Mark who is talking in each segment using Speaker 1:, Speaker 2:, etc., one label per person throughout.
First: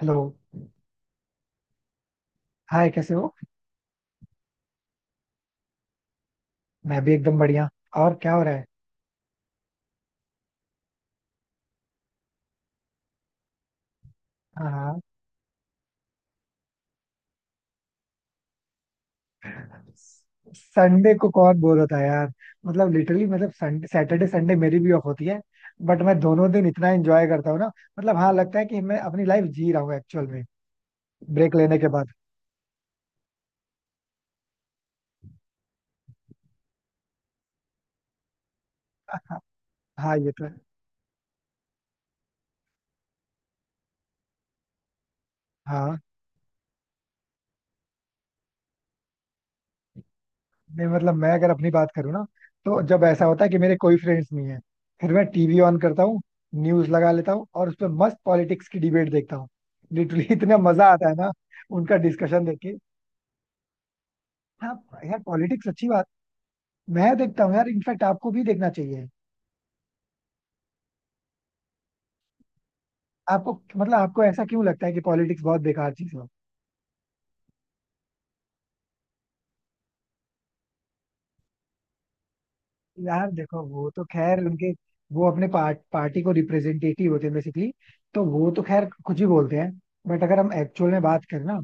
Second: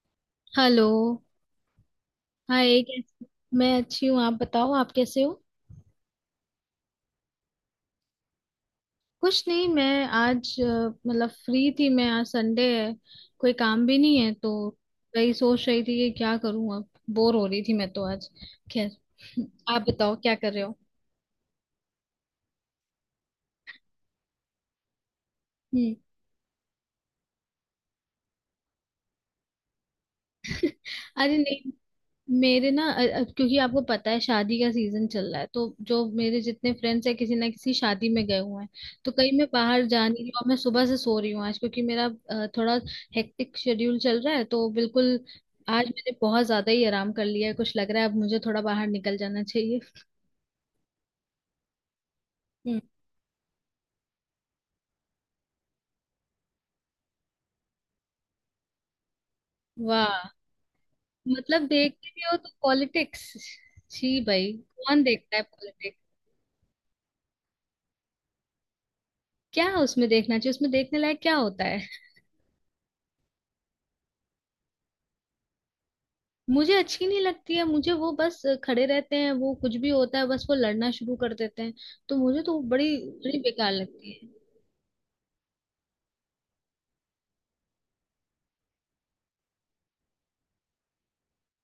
Speaker 1: Hello.
Speaker 2: Hello. Hi
Speaker 1: hi, कैसे
Speaker 2: कैसे।
Speaker 1: हो?
Speaker 2: मैं अच्छी हूँ, आप बताओ आप कैसे हो।
Speaker 1: मैं भी एकदम बढ़िया. और क्या हो रहा है?
Speaker 2: कुछ नहीं, मैं आज मतलब फ्री थी। मैं आज संडे है, कोई काम भी नहीं है तो
Speaker 1: हाँ, हाँ.
Speaker 2: वही सोच रही थी कि क्या करूँ अब। बोर हो रही थी मैं तो आज। खैर। आप बताओ क्या कर रहे हो।
Speaker 1: संडे को कौन बोर होता है यार? मतलब लिटरली, मतलब संडे, सैटरडे संडे मेरी भी ऑफ होती है.
Speaker 2: हम्म।
Speaker 1: बट मैं दोनों दिन इतना एंजॉय करता हूँ ना. मतलब हाँ, लगता है कि मैं अपनी लाइफ जी रहा हूँ एक्चुअल में,
Speaker 2: अरे
Speaker 1: ब्रेक
Speaker 2: नहीं।
Speaker 1: लेने के बाद.
Speaker 2: मेरे ना क्योंकि आपको पता है शादी का सीजन चल रहा है, तो जो मेरे जितने फ्रेंड्स हैं किसी ना किसी शादी में गए हुए हैं। तो कहीं मैं बाहर जा
Speaker 1: हाँ,
Speaker 2: नहीं रही
Speaker 1: ये
Speaker 2: हूँ
Speaker 1: तो
Speaker 2: और
Speaker 1: है.
Speaker 2: मैं सुबह से सो रही हूँ आज, क्योंकि मेरा थोड़ा हेक्टिक शेड्यूल चल रहा है, तो बिल्कुल आज
Speaker 1: हाँ,
Speaker 2: मैंने बहुत ज्यादा ही आराम कर लिया है। कुछ लग रहा है अब मुझे थोड़ा बाहर निकल जाना चाहिए।
Speaker 1: नहीं, मतलब मैं अगर अपनी बात करूँ ना,
Speaker 2: हम्म।
Speaker 1: तो जब ऐसा होता है कि मेरे कोई फ्रेंड्स नहीं है, फिर मैं टीवी ऑन करता हूँ. न्यूज लगा लेता हूँ और उस पर मस्त पॉलिटिक्स की डिबेट देखता हूँ. लिटरली
Speaker 2: वाह।
Speaker 1: इतना मजा आता है ना,
Speaker 2: मतलब
Speaker 1: उनका
Speaker 2: देखते भी हो
Speaker 1: डिस्कशन
Speaker 2: तो
Speaker 1: देख के.
Speaker 2: पॉलिटिक्स। छी भाई,
Speaker 1: हाँ.
Speaker 2: कौन
Speaker 1: यार
Speaker 2: देखता है
Speaker 1: पॉलिटिक्स अच्छी
Speaker 2: पॉलिटिक्स।
Speaker 1: बात. मैं देखता हूँ यार, इनफैक्ट आपको भी देखना चाहिए.
Speaker 2: क्या उसमें देखना चाहिए, उसमें देखने लायक क्या होता है।
Speaker 1: आपको मतलब, आपको ऐसा क्यों लगता है कि पॉलिटिक्स बहुत बेकार चीज हो?
Speaker 2: मुझे अच्छी नहीं लगती है मुझे, वो बस खड़े रहते हैं, वो कुछ भी होता है बस वो लड़ना शुरू कर देते हैं। तो मुझे तो वो बड़ी
Speaker 1: यार
Speaker 2: बड़ी
Speaker 1: देखो,
Speaker 2: बेकार
Speaker 1: वो तो
Speaker 2: लगती है।
Speaker 1: खैर उनके, वो अपने पार्टी को रिप्रेजेंटेटिव होते हैं बेसिकली. तो वो तो खैर कुछ ही बोलते हैं. बट अगर हम एक्चुअल में बात करें ना,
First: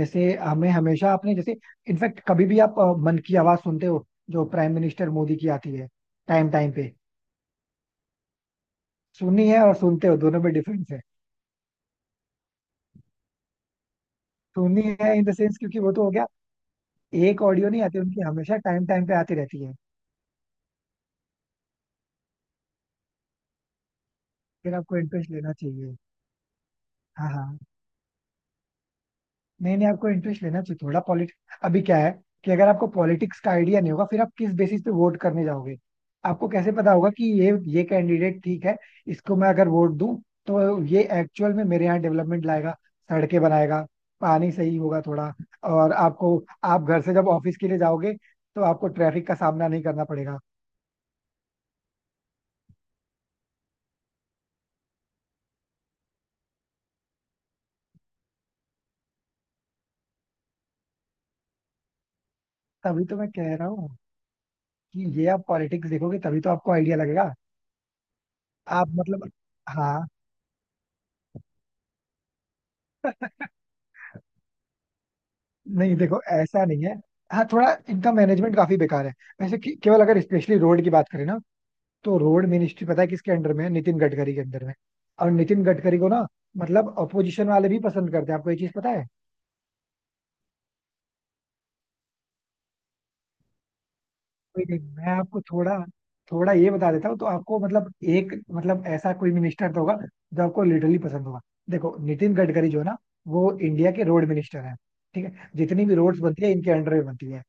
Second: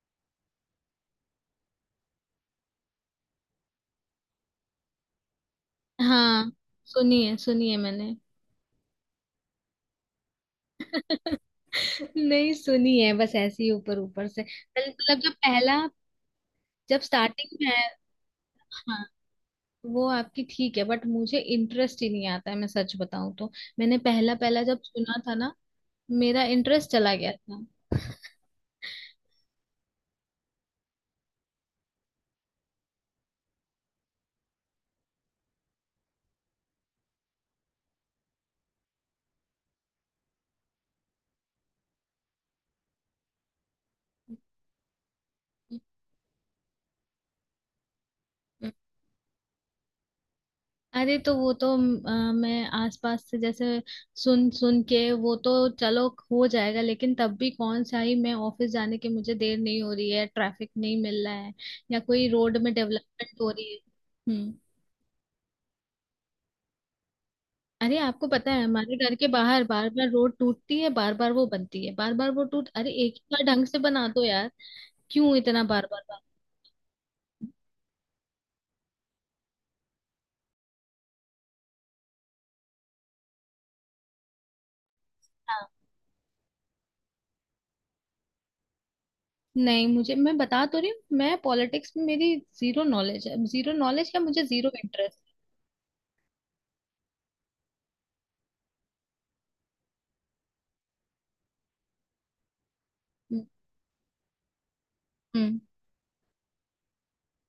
Speaker 1: जैसे हमें हमेशा आपने जैसे इनफैक्ट कभी भी आप मन की आवाज सुनते हो, जो प्राइम मिनिस्टर मोदी की आती है
Speaker 2: हाँ,
Speaker 1: टाइम टाइम पे.
Speaker 2: सुनी है मैंने।
Speaker 1: सुननी है और सुनते हो, दोनों में डिफरेंस है.
Speaker 2: नहीं सुनी है, बस ऐसे ही ऊपर ऊपर से।
Speaker 1: सुननी है
Speaker 2: मतलब
Speaker 1: इन
Speaker 2: जब
Speaker 1: द सेंस, क्योंकि
Speaker 2: पहला
Speaker 1: वो तो हो गया.
Speaker 2: जब
Speaker 1: एक
Speaker 2: स्टार्टिंग
Speaker 1: ऑडियो
Speaker 2: में
Speaker 1: नहीं
Speaker 2: है।
Speaker 1: आती उनकी, हमेशा टाइम
Speaker 2: हाँ
Speaker 1: टाइम पे आती रहती है.
Speaker 2: वो आपकी ठीक है, बट मुझे इंटरेस्ट ही नहीं आता है मैं सच बताऊं तो। मैंने पहला पहला
Speaker 1: फिर
Speaker 2: जब
Speaker 1: आपको
Speaker 2: सुना
Speaker 1: इंटरेस्ट
Speaker 2: था ना,
Speaker 1: लेना चाहिए.
Speaker 2: मेरा इंटरेस्ट चला
Speaker 1: हाँ,
Speaker 2: गया
Speaker 1: हाँ.
Speaker 2: था।
Speaker 1: नहीं नहीं, आपको इंटरेस्ट लेना चाहिए थोड़ा पॉलिटिक्स. अभी क्या है कि अगर आपको पॉलिटिक्स का आइडिया नहीं होगा, फिर आप किस बेसिस पे वोट करने जाओगे? आपको कैसे पता होगा कि ये कैंडिडेट ठीक है, इसको मैं अगर वोट दूं तो ये एक्चुअल में मेरे यहाँ डेवलपमेंट लाएगा, सड़कें बनाएगा, पानी सही होगा थोड़ा. और आपको, आप घर से जब ऑफिस के लिए जाओगे तो आपको ट्रैफिक का सामना नहीं करना पड़ेगा.
Speaker 2: अरे तो वो तो मैं आसपास से जैसे सुन सुन के, वो तो चलो हो जाएगा, लेकिन तब भी कौन सा ही मैं ऑफिस जाने के मुझे देर नहीं हो रही है, ट्रैफिक नहीं मिल रहा है, या कोई रोड में
Speaker 1: तभी तो मैं
Speaker 2: डेवलपमेंट हो
Speaker 1: कह रहा
Speaker 2: रही है।
Speaker 1: हूँ
Speaker 2: हम्म।
Speaker 1: कि ये आप पॉलिटिक्स देखोगे तभी तो आपको आइडिया लगेगा.
Speaker 2: अरे आपको पता है
Speaker 1: आप
Speaker 2: हमारे घर के
Speaker 1: मतलब,
Speaker 2: बाहर बार
Speaker 1: हाँ.
Speaker 2: बार रोड टूटती है, बार बार वो बनती है, बार बार वो टूट, अरे एक ही बार ढंग से बना दो यार। क्यों इतना बार
Speaker 1: नहीं
Speaker 2: बार बार।
Speaker 1: देखो, ऐसा नहीं है. हाँ, थोड़ा इनका मैनेजमेंट काफी बेकार है वैसे. केवल अगर स्पेशली रोड की बात करें ना, तो रोड मिनिस्ट्री पता है किसके अंडर में है? नितिन गडकरी के अंदर में. और नितिन
Speaker 2: हाँ।
Speaker 1: गडकरी को ना, मतलब अपोजिशन वाले भी पसंद करते हैं, आपको ये चीज पता है?
Speaker 2: नहीं, मुझे मैं बता तो रही हूँ, मैं पॉलिटिक्स में मेरी जीरो नॉलेज है, जीरो नॉलेज क्या मुझे
Speaker 1: कोई
Speaker 2: जीरो
Speaker 1: नहीं, मैं
Speaker 2: इंटरेस्ट
Speaker 1: आपको थोड़ा थोड़ा ये बता देता हूँ. तो आपको मतलब, एक मतलब ऐसा कोई मिनिस्टर तो होगा जो आपको लिटरली पसंद होगा. देखो नितिन गडकरी जो है ना,
Speaker 2: है।
Speaker 1: वो इंडिया के रोड मिनिस्टर है ठीक है,
Speaker 2: हम्म।
Speaker 1: जितनी भी रोड्स बनती है इनके अंडर में बनती है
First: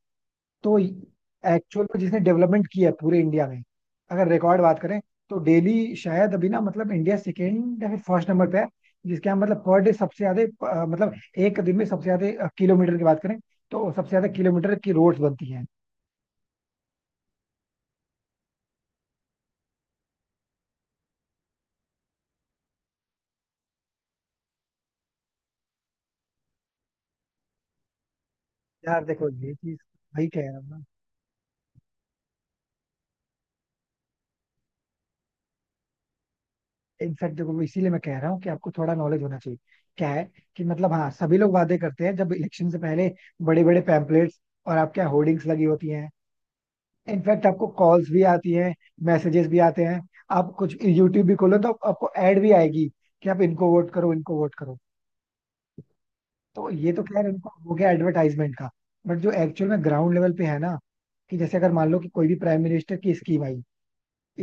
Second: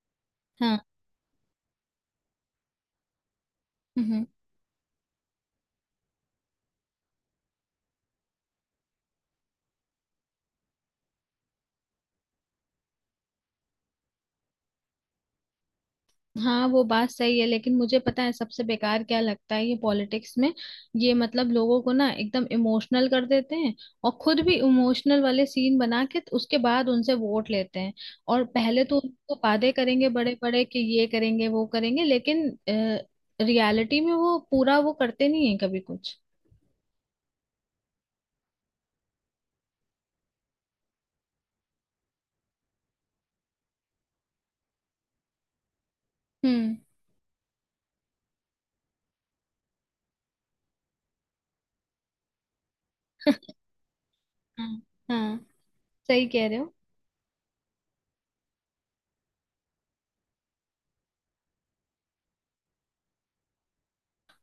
Speaker 1: तो
Speaker 2: हाँ।
Speaker 1: एक्चुअल में जिसने डेवलपमेंट किया है पूरे इंडिया में,
Speaker 2: हम्म।
Speaker 1: अगर रिकॉर्ड बात करें, तो डेली शायद अभी ना, मतलब इंडिया सेकेंड या फिर फर्स्ट नंबर पे है जिसके यहाँ, मतलब पर डे सबसे ज्यादा, मतलब एक दिन में सबसे ज्यादा किलोमीटर की बात करें, तो सबसे ज्यादा किलोमीटर की रोड्स बनती हैं.
Speaker 2: हाँ वो बात सही है, लेकिन मुझे पता है सबसे बेकार क्या लगता है ये पॉलिटिक्स में। ये मतलब लोगों को ना एकदम इमोशनल कर देते हैं और खुद भी इमोशनल वाले सीन बना के, तो उसके बाद उनसे वोट लेते हैं। और पहले तो
Speaker 1: यार देखो
Speaker 2: उनको
Speaker 1: ये
Speaker 2: वादे
Speaker 1: चीज,
Speaker 2: करेंगे
Speaker 1: वही
Speaker 2: बड़े
Speaker 1: कह रहा
Speaker 2: बड़े
Speaker 1: हूँ
Speaker 2: कि
Speaker 1: ना.
Speaker 2: ये करेंगे वो करेंगे, लेकिन रियलिटी में वो पूरा वो करते नहीं है कभी कुछ।
Speaker 1: इनफैक्ट देखो, वो इसीलिए मैं कह रहा हूँ कि आपको थोड़ा नॉलेज होना चाहिए. क्या है कि मतलब हाँ, सभी लोग वादे करते हैं जब इलेक्शन से पहले. बड़े बड़े पैम्पलेट्स और आपके यहाँ होर्डिंग्स लगी होती हैं.
Speaker 2: हम्म।
Speaker 1: इनफैक्ट आपको कॉल्स भी आती हैं, मैसेजेस भी आते हैं. आप कुछ यूट्यूब भी खोलो तो आपको एड भी आएगी कि आप इनको वोट करो, इनको वोट
Speaker 2: हाँ
Speaker 1: करो.
Speaker 2: हाँ सही कह रहे
Speaker 1: तो
Speaker 2: हो।
Speaker 1: ये तो खैर इनको हो गया एडवर्टाइजमेंट का. बट जो एक्चुअल में ग्राउंड लेवल पे है ना, कि जैसे अगर मान लो कि कोई भी प्राइम मिनिस्टर की स्कीम आई,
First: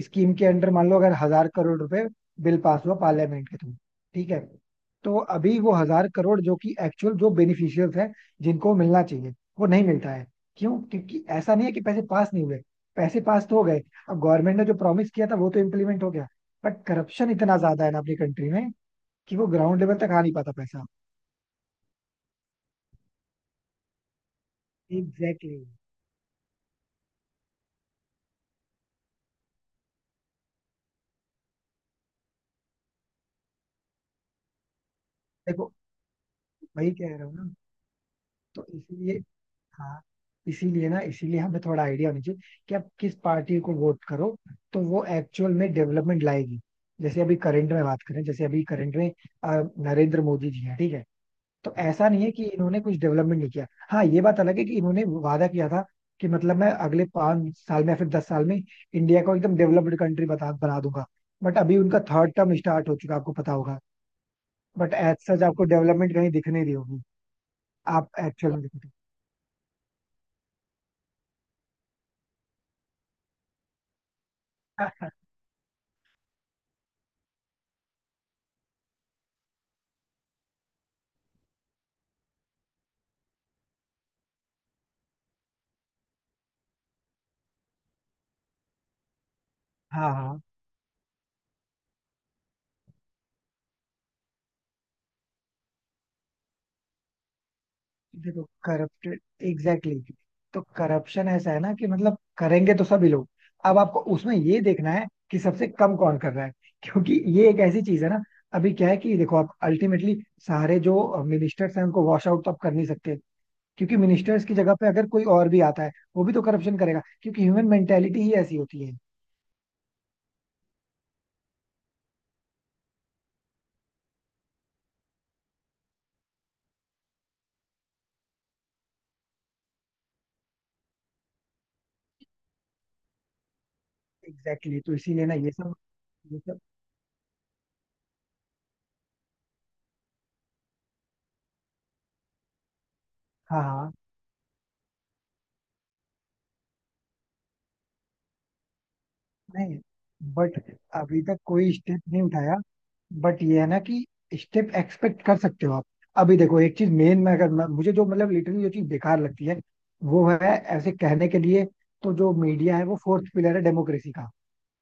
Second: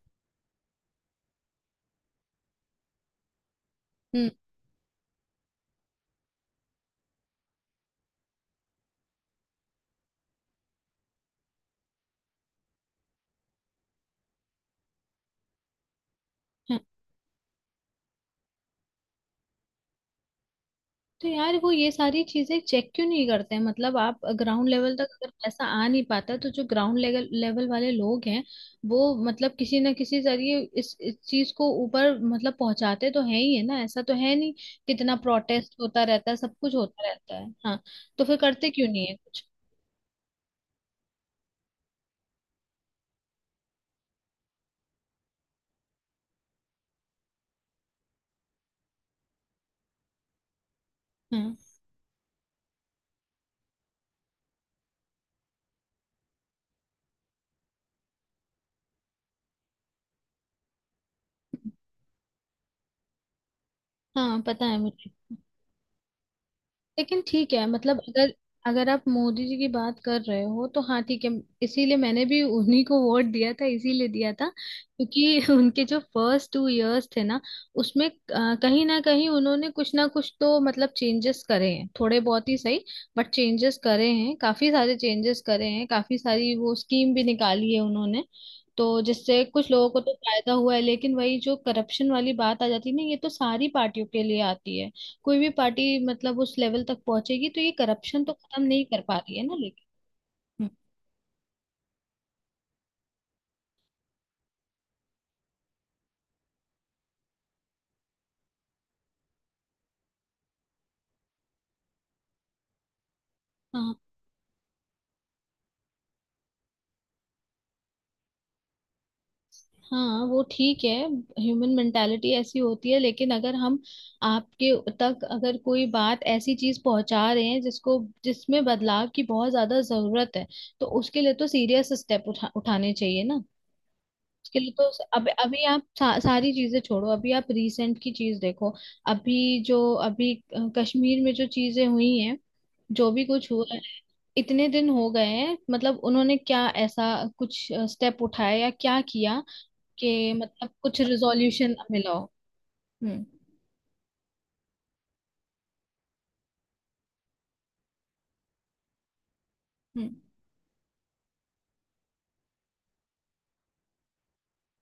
Speaker 1: स्कीम के अंडर मान लो अगर 1000 करोड़ रुपए बिल पास हुआ पार्लियामेंट के थ्रू. ठीक
Speaker 2: हम्म।
Speaker 1: है, तो अभी वो 1000 करोड़ जो कि एक्चुअल जो बेनिफिशियल्स हैं, जिनको मिलना चाहिए, वो नहीं मिलता है. क्यों? क्योंकि ऐसा नहीं है कि पैसे पास नहीं हुए, पैसे पास तो हो गए. अब गवर्नमेंट ने जो प्रॉमिस किया था वो तो इम्प्लीमेंट हो गया.
Speaker 2: हाँ।
Speaker 1: बट करप्शन इतना ज्यादा है ना अपनी कंट्री में, कि वो ग्राउंड लेवल तक आ नहीं पाता पैसा.
Speaker 2: तो यार वो ये सारी चीजें चेक क्यों नहीं करते हैं, मतलब आप ग्राउंड लेवल तक अगर
Speaker 1: एग्जैक्टली
Speaker 2: पैसा
Speaker 1: exactly.
Speaker 2: आ नहीं पाता, तो जो ग्राउंड लेवल लेवल वाले लोग हैं वो मतलब किसी ना किसी जरिए इस चीज को ऊपर मतलब पहुंचाते तो है ही है ना, ऐसा तो है नहीं। कितना
Speaker 1: देखो,
Speaker 2: प्रोटेस्ट होता रहता है, सब कुछ
Speaker 1: वही
Speaker 2: होता
Speaker 1: कह रहा हूँ
Speaker 2: रहता
Speaker 1: ना.
Speaker 2: है। हाँ। तो फिर
Speaker 1: तो
Speaker 2: करते क्यों नहीं है
Speaker 1: इसलिए,
Speaker 2: कुछ।
Speaker 1: हाँ, इसीलिए ना, इसीलिए हमें थोड़ा आइडिया होना चाहिए कि आप किस पार्टी को वोट करो, तो वो एक्चुअल में डेवलपमेंट लाएगी. जैसे अभी करंट में बात करें, जैसे अभी करंट में अ, नरेंद्र मोदी जी हैं. ठीक है,
Speaker 2: हाँ
Speaker 1: तो ऐसा नहीं है कि इन्होंने कुछ डेवलपमेंट नहीं किया. हाँ, ये बात अलग है कि इन्होंने वादा किया था कि मतलब मैं अगले 5 साल में या फिर 10 साल में इंडिया को एकदम डेवलप्ड कंट्री बता बना दूंगा. बट अभी उनका थर्ड टर्म स्टार्ट हो चुका है, आपको पता होगा.
Speaker 2: हाँ पता है
Speaker 1: बट
Speaker 2: मुझे।
Speaker 1: एज सच आपको डेवलपमेंट कहीं दिख नहीं रही होगी.
Speaker 2: लेकिन ठीक है मतलब
Speaker 1: आप
Speaker 2: अगर,
Speaker 1: एक्चुअल में
Speaker 2: अगर
Speaker 1: देखो.
Speaker 2: आप मोदी जी की बात कर रहे हो तो हाँ ठीक है। इसीलिए मैंने भी उन्हीं को वोट दिया था, इसीलिए दिया था क्योंकि उनके जो फर्स्ट टू इयर्स थे ना, उसमें कहीं ना कहीं उन्होंने कुछ ना कुछ तो मतलब चेंजेस करे हैं, थोड़े बहुत ही सही। बट चेंजेस करे हैं, काफी सारे चेंजेस करे हैं, काफी सारी वो स्कीम भी निकाली है उन्होंने, तो जिससे कुछ लोगों को
Speaker 1: हाँ,
Speaker 2: तो
Speaker 1: हाँ.
Speaker 2: फायदा हुआ है। लेकिन वही जो करप्शन वाली बात आ जाती है ना, ये तो सारी पार्टियों के लिए आती है। कोई भी पार्टी मतलब उस लेवल तक पहुंचेगी तो ये करप्शन तो
Speaker 1: देखो
Speaker 2: खत्म नहीं कर पा
Speaker 1: करप्टेड,
Speaker 2: रही है ना, लेकिन।
Speaker 1: Exactly exactly. तो
Speaker 2: हम्म।
Speaker 1: करप्शन ऐसा है ना कि मतलब करेंगे तो सभी लोग. अब आपको उसमें ये देखना है कि सबसे कम कौन कर रहा है, क्योंकि ये एक ऐसी चीज है ना. अभी क्या है कि देखो, आप अल्टीमेटली सारे जो मिनिस्टर्स हैं उनको वॉश आउट तो आप कर नहीं सकते,
Speaker 2: हाँ
Speaker 1: क्योंकि मिनिस्टर्स की जगह पे अगर कोई और भी आता है, वो भी तो करप्शन करेगा, क्योंकि ह्यूमन मेंटेलिटी ही ऐसी होती है.
Speaker 2: हाँ वो ठीक है। ह्यूमन मेंटालिटी ऐसी होती है, लेकिन अगर हम आपके तक अगर कोई बात ऐसी चीज पहुंचा रहे हैं जिसको जिसमें बदलाव की बहुत ज्यादा जरूरत है, तो उसके लिए तो सीरियस स्टेप उठाने चाहिए ना। उसके लिए
Speaker 1: एग्जैक्टली
Speaker 2: तो
Speaker 1: exactly. तो इसीलिए
Speaker 2: अब
Speaker 1: ना, ये
Speaker 2: अभी
Speaker 1: सब
Speaker 2: आप सा,
Speaker 1: ये
Speaker 2: सारी
Speaker 1: सब
Speaker 2: चीजें छोड़ो, अभी आप रिसेंट की चीज देखो। अभी जो अभी कश्मीर में जो चीजें हुई हैं, जो भी कुछ
Speaker 1: हाँ,
Speaker 2: हुआ,
Speaker 1: हाँ,
Speaker 2: इतने दिन हो गए हैं, मतलब उन्होंने क्या ऐसा कुछ स्टेप उठाया या क्या किया
Speaker 1: नहीं.
Speaker 2: कि
Speaker 1: बट
Speaker 2: मतलब कुछ
Speaker 1: अभी तक कोई
Speaker 2: रिजोल्यूशन
Speaker 1: स्टेप
Speaker 2: मिला
Speaker 1: नहीं
Speaker 2: हो।
Speaker 1: उठाया.
Speaker 2: हम्म।
Speaker 1: बट ये है ना कि स्टेप एक्सपेक्ट कर सकते हो आप. अभी देखो एक चीज मेन में, अगर मैं, मुझे जो मतलब लिटरली जो चीज बेकार लगती है,
Speaker 2: हम्म।
Speaker 1: वो है, ऐसे कहने के लिए, तो जो मीडिया है वो फोर्थ पिलर है डेमोक्रेसी का.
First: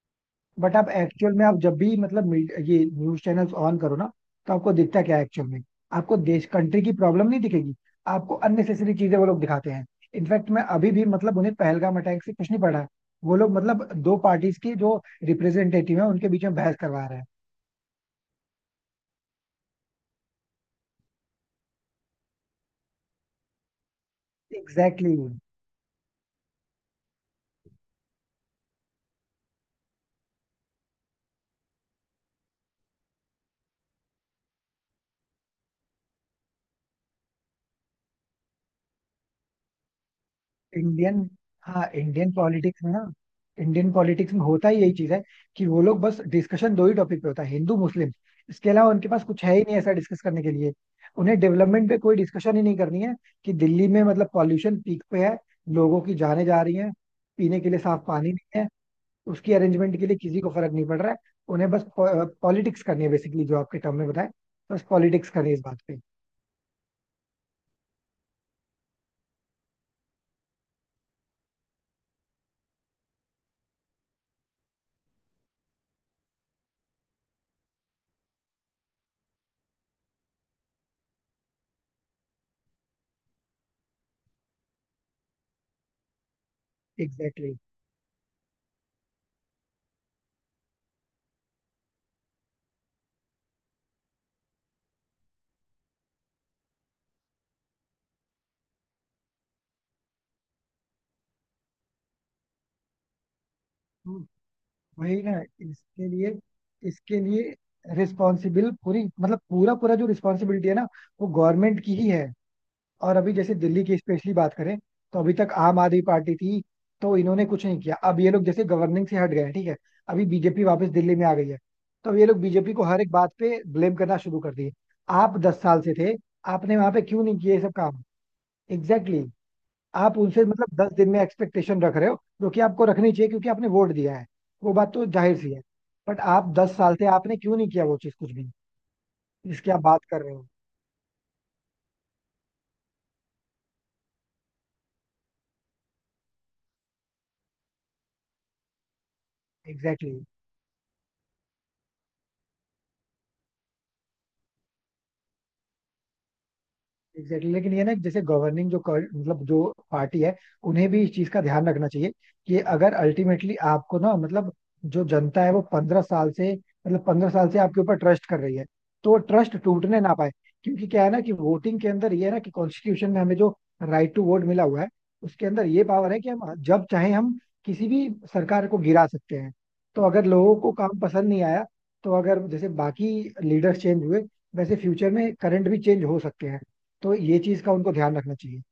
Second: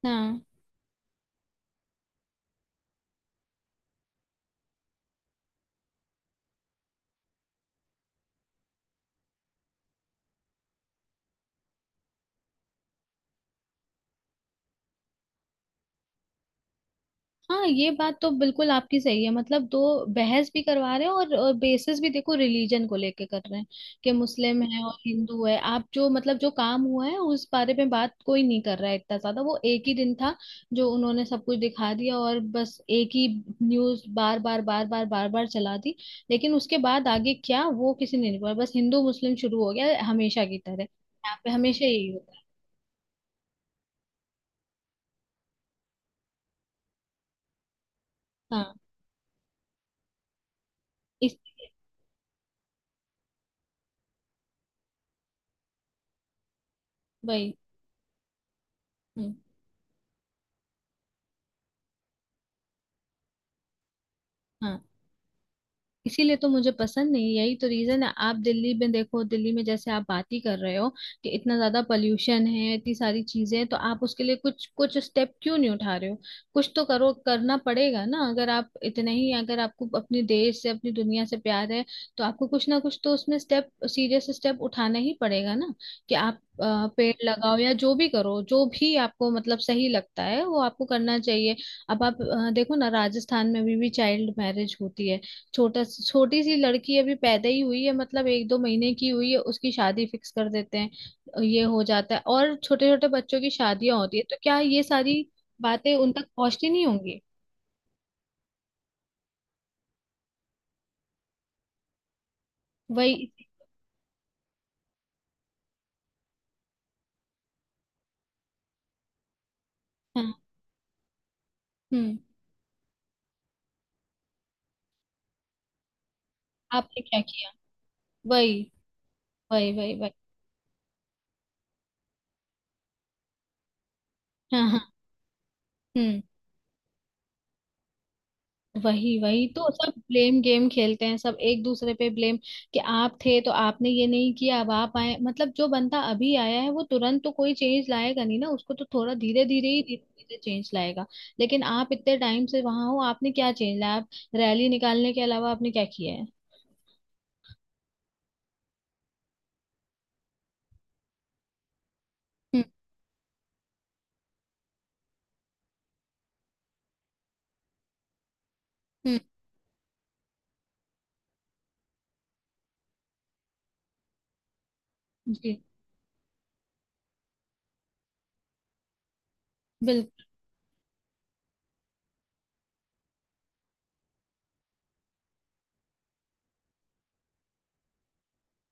Speaker 2: हाँ,
Speaker 1: बट आप एक्चुअल में आप जब भी मतलब ये न्यूज चैनल्स ऑन करो ना, तो आपको दिखता क्या है एक्चुअल में? आपको देश कंट्री की प्रॉब्लम नहीं दिखेगी. आपको अननेसेसरी चीजें वो लोग दिखाते हैं. इनफैक्ट मैं अभी भी मतलब, उन्हें पहलगाम अटैक से कुछ नहीं पड़ा है. वो लोग मतलब दो पार्टीज के जो रिप्रेजेंटेटिव है उनके बीच में बहस करवा रहे हैं.
Speaker 2: हाँ ये बात तो बिल्कुल आपकी सही है, मतलब दो बहस भी करवा रहे हैं और बेसिस भी देखो रिलीजन को लेके कर रहे हैं, कि मुस्लिम है और
Speaker 1: एग्जैक्टली.
Speaker 2: हिंदू है। आप जो मतलब जो काम हुआ है उस बारे में बात कोई नहीं कर रहा है इतना ज्यादा। वो एक ही दिन था जो उन्होंने सब कुछ दिखा दिया और बस एक ही न्यूज बार बार बार बार बार बार चला दी, लेकिन उसके बाद आगे क्या वो किसी ने नहीं बोला। बस हिंदू मुस्लिम शुरू हो गया हमेशा की तरह,
Speaker 1: इंडियन,
Speaker 2: यहाँ पे हमेशा
Speaker 1: हाँ
Speaker 2: यही
Speaker 1: इंडियन
Speaker 2: होता है।
Speaker 1: पॉलिटिक्स में ना, इंडियन पॉलिटिक्स में होता ही यही चीज है कि वो लोग बस डिस्कशन दो ही टॉपिक पे होता है, हिंदू मुस्लिम. इसके
Speaker 2: हाँ।
Speaker 1: अलावा उनके पास कुछ है ही नहीं ऐसा डिस्कस करने के लिए.
Speaker 2: इस
Speaker 1: उन्हें डेवलपमेंट पे कोई डिस्कशन ही नहीं करनी है. कि दिल्ली में मतलब पॉल्यूशन पीक पे है, लोगों की जानें जा रही हैं,
Speaker 2: वही।
Speaker 1: पीने के लिए साफ पानी नहीं है,
Speaker 2: हम्म।
Speaker 1: उसकी अरेंजमेंट के लिए किसी को फर्क नहीं पड़ रहा है. उन्हें बस पॉलिटिक्स करनी है बेसिकली, जो आपके टर्म में बताए, बस
Speaker 2: हाँ।
Speaker 1: पॉलिटिक्स करनी है इस बात पे.
Speaker 2: इसीलिए तो मुझे पसंद नहीं है। यही तो रीजन है। आप दिल्ली में देखो, दिल्ली में जैसे आप बात ही कर रहे हो कि इतना ज्यादा पोल्यूशन है, इतनी सारी चीजें हैं, तो आप उसके लिए कुछ कुछ स्टेप क्यों नहीं उठा रहे हो। कुछ तो करो, करना पड़ेगा ना, अगर आप इतने ही अगर आपको अपने देश से अपनी दुनिया से प्यार है तो आपको कुछ ना कुछ तो उसमें स्टेप सीरियस स्टेप उठाना ही पड़ेगा ना, कि आप पेड़
Speaker 1: एग्जैक्टली.
Speaker 2: लगाओ या जो भी करो, जो भी आपको मतलब सही लगता है वो आपको करना चाहिए। अब आप देखो ना, राजस्थान में अभी भी चाइल्ड मैरिज होती है। छोटा छोटी सी लड़की अभी पैदा ही हुई है, मतलब एक दो महीने की हुई है, उसकी शादी फिक्स कर देते हैं, ये हो जाता है। और छोटे छोटे बच्चों की शादियां होती है, तो क्या ये
Speaker 1: वही
Speaker 2: सारी
Speaker 1: ना,
Speaker 2: बातें
Speaker 1: इसके
Speaker 2: उन तक
Speaker 1: लिए,
Speaker 2: पहुंचती नहीं होंगी।
Speaker 1: इसके लिए रिस्पॉन्सिबल पूरी, मतलब पूरा पूरा जो रिस्पॉन्सिबिलिटी है ना, वो गवर्नमेंट की ही है. और
Speaker 2: वही।
Speaker 1: अभी जैसे दिल्ली की स्पेशली बात करें, तो अभी तक आम आदमी पार्टी थी, तो इन्होंने कुछ नहीं किया. अब ये लोग जैसे गवर्निंग से हट गए हैं, ठीक है, अभी
Speaker 2: हाँ।
Speaker 1: बीजेपी वापस दिल्ली में आ गई है. तो अब
Speaker 2: हम्म।
Speaker 1: ये लोग बीजेपी को हर एक बात पे ब्लेम करना शुरू कर दिए, आप 10 साल से थे, आपने वहां
Speaker 2: आपने
Speaker 1: पे
Speaker 2: क्या
Speaker 1: क्यों नहीं
Speaker 2: किया,
Speaker 1: किए ये सब काम?
Speaker 2: वही
Speaker 1: एग्जैक्टली.
Speaker 2: वही वही वही।
Speaker 1: आप उनसे मतलब 10 दिन में एक्सपेक्टेशन रख रहे हो, जो कि आपको रखनी चाहिए क्योंकि आपने वोट दिया है,
Speaker 2: हाँ
Speaker 1: वो
Speaker 2: हाँ।
Speaker 1: बात तो जाहिर सी है. बट
Speaker 2: हम्म।
Speaker 1: आप 10 साल से आपने क्यों नहीं किया वो चीज कुछ भी,
Speaker 2: वही वही तो
Speaker 1: जिसकी आप
Speaker 2: सब
Speaker 1: बात कर रहे
Speaker 2: ब्लेम
Speaker 1: हो?
Speaker 2: गेम खेलते हैं, सब एक दूसरे पे ब्लेम, कि आप थे तो आपने ये नहीं किया, अब आप आए, मतलब जो बंदा अभी आया है वो तुरंत तो कोई चेंज लाएगा नहीं ना, उसको तो थोड़ा धीरे धीरे ही धीरे
Speaker 1: एग्जैक्टली.
Speaker 2: धीरे चेंज लाएगा। लेकिन आप इतने टाइम से वहां हो आपने क्या चेंज लाया, आप रैली निकालने के अलावा आपने क्या किया है।
Speaker 1: Exactly exactly. लेकिन ये ना, जैसे गवर्निंग जो मतलब जो पार्टी है, उन्हें भी इस चीज का ध्यान रखना चाहिए, कि
Speaker 2: हम्म।
Speaker 1: अगर अल्टीमेटली आपको ना, मतलब, जो जनता है वो 15 साल से, मतलब 15 साल से आपके ऊपर ट्रस्ट कर रही है, तो
Speaker 2: हम्म।
Speaker 1: ट्रस्ट टूटने ना पाए. क्योंकि क्या है ना कि वोटिंग के अंदर ये है ना कि कॉन्स्टिट्यूशन में हमें जो राइट टू वोट मिला हुआ है, उसके
Speaker 2: जी
Speaker 1: अंदर ये पावर है कि हम जब चाहे हम किसी भी सरकार को गिरा सकते हैं. तो
Speaker 2: बिल्कुल।
Speaker 1: अगर लोगों को काम पसंद नहीं आया, तो अगर जैसे बाकी लीडर्स चेंज हुए, वैसे फ्यूचर में करंट भी चेंज हो सकते हैं. तो ये चीज का उनको ध्यान रखना चाहिए.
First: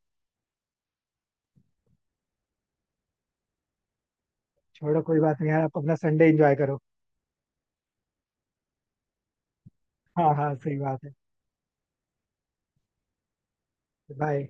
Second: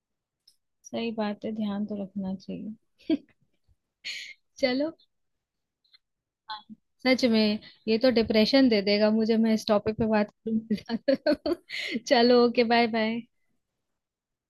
Speaker 2: सही बात है, ध्यान तो रखना चाहिए। चलो।
Speaker 1: छोड़ो, कोई बात नहीं यार, आप अपना संडे एंजॉय
Speaker 2: हाँ,
Speaker 1: करो.
Speaker 2: सच में ये तो डिप्रेशन दे देगा मुझे, मैं इस टॉपिक पे बात
Speaker 1: हाँ हाँ
Speaker 2: करूंगी
Speaker 1: सही बात है.
Speaker 2: ज्यादा। चलो ओके, बाय बाय।
Speaker 1: बाय.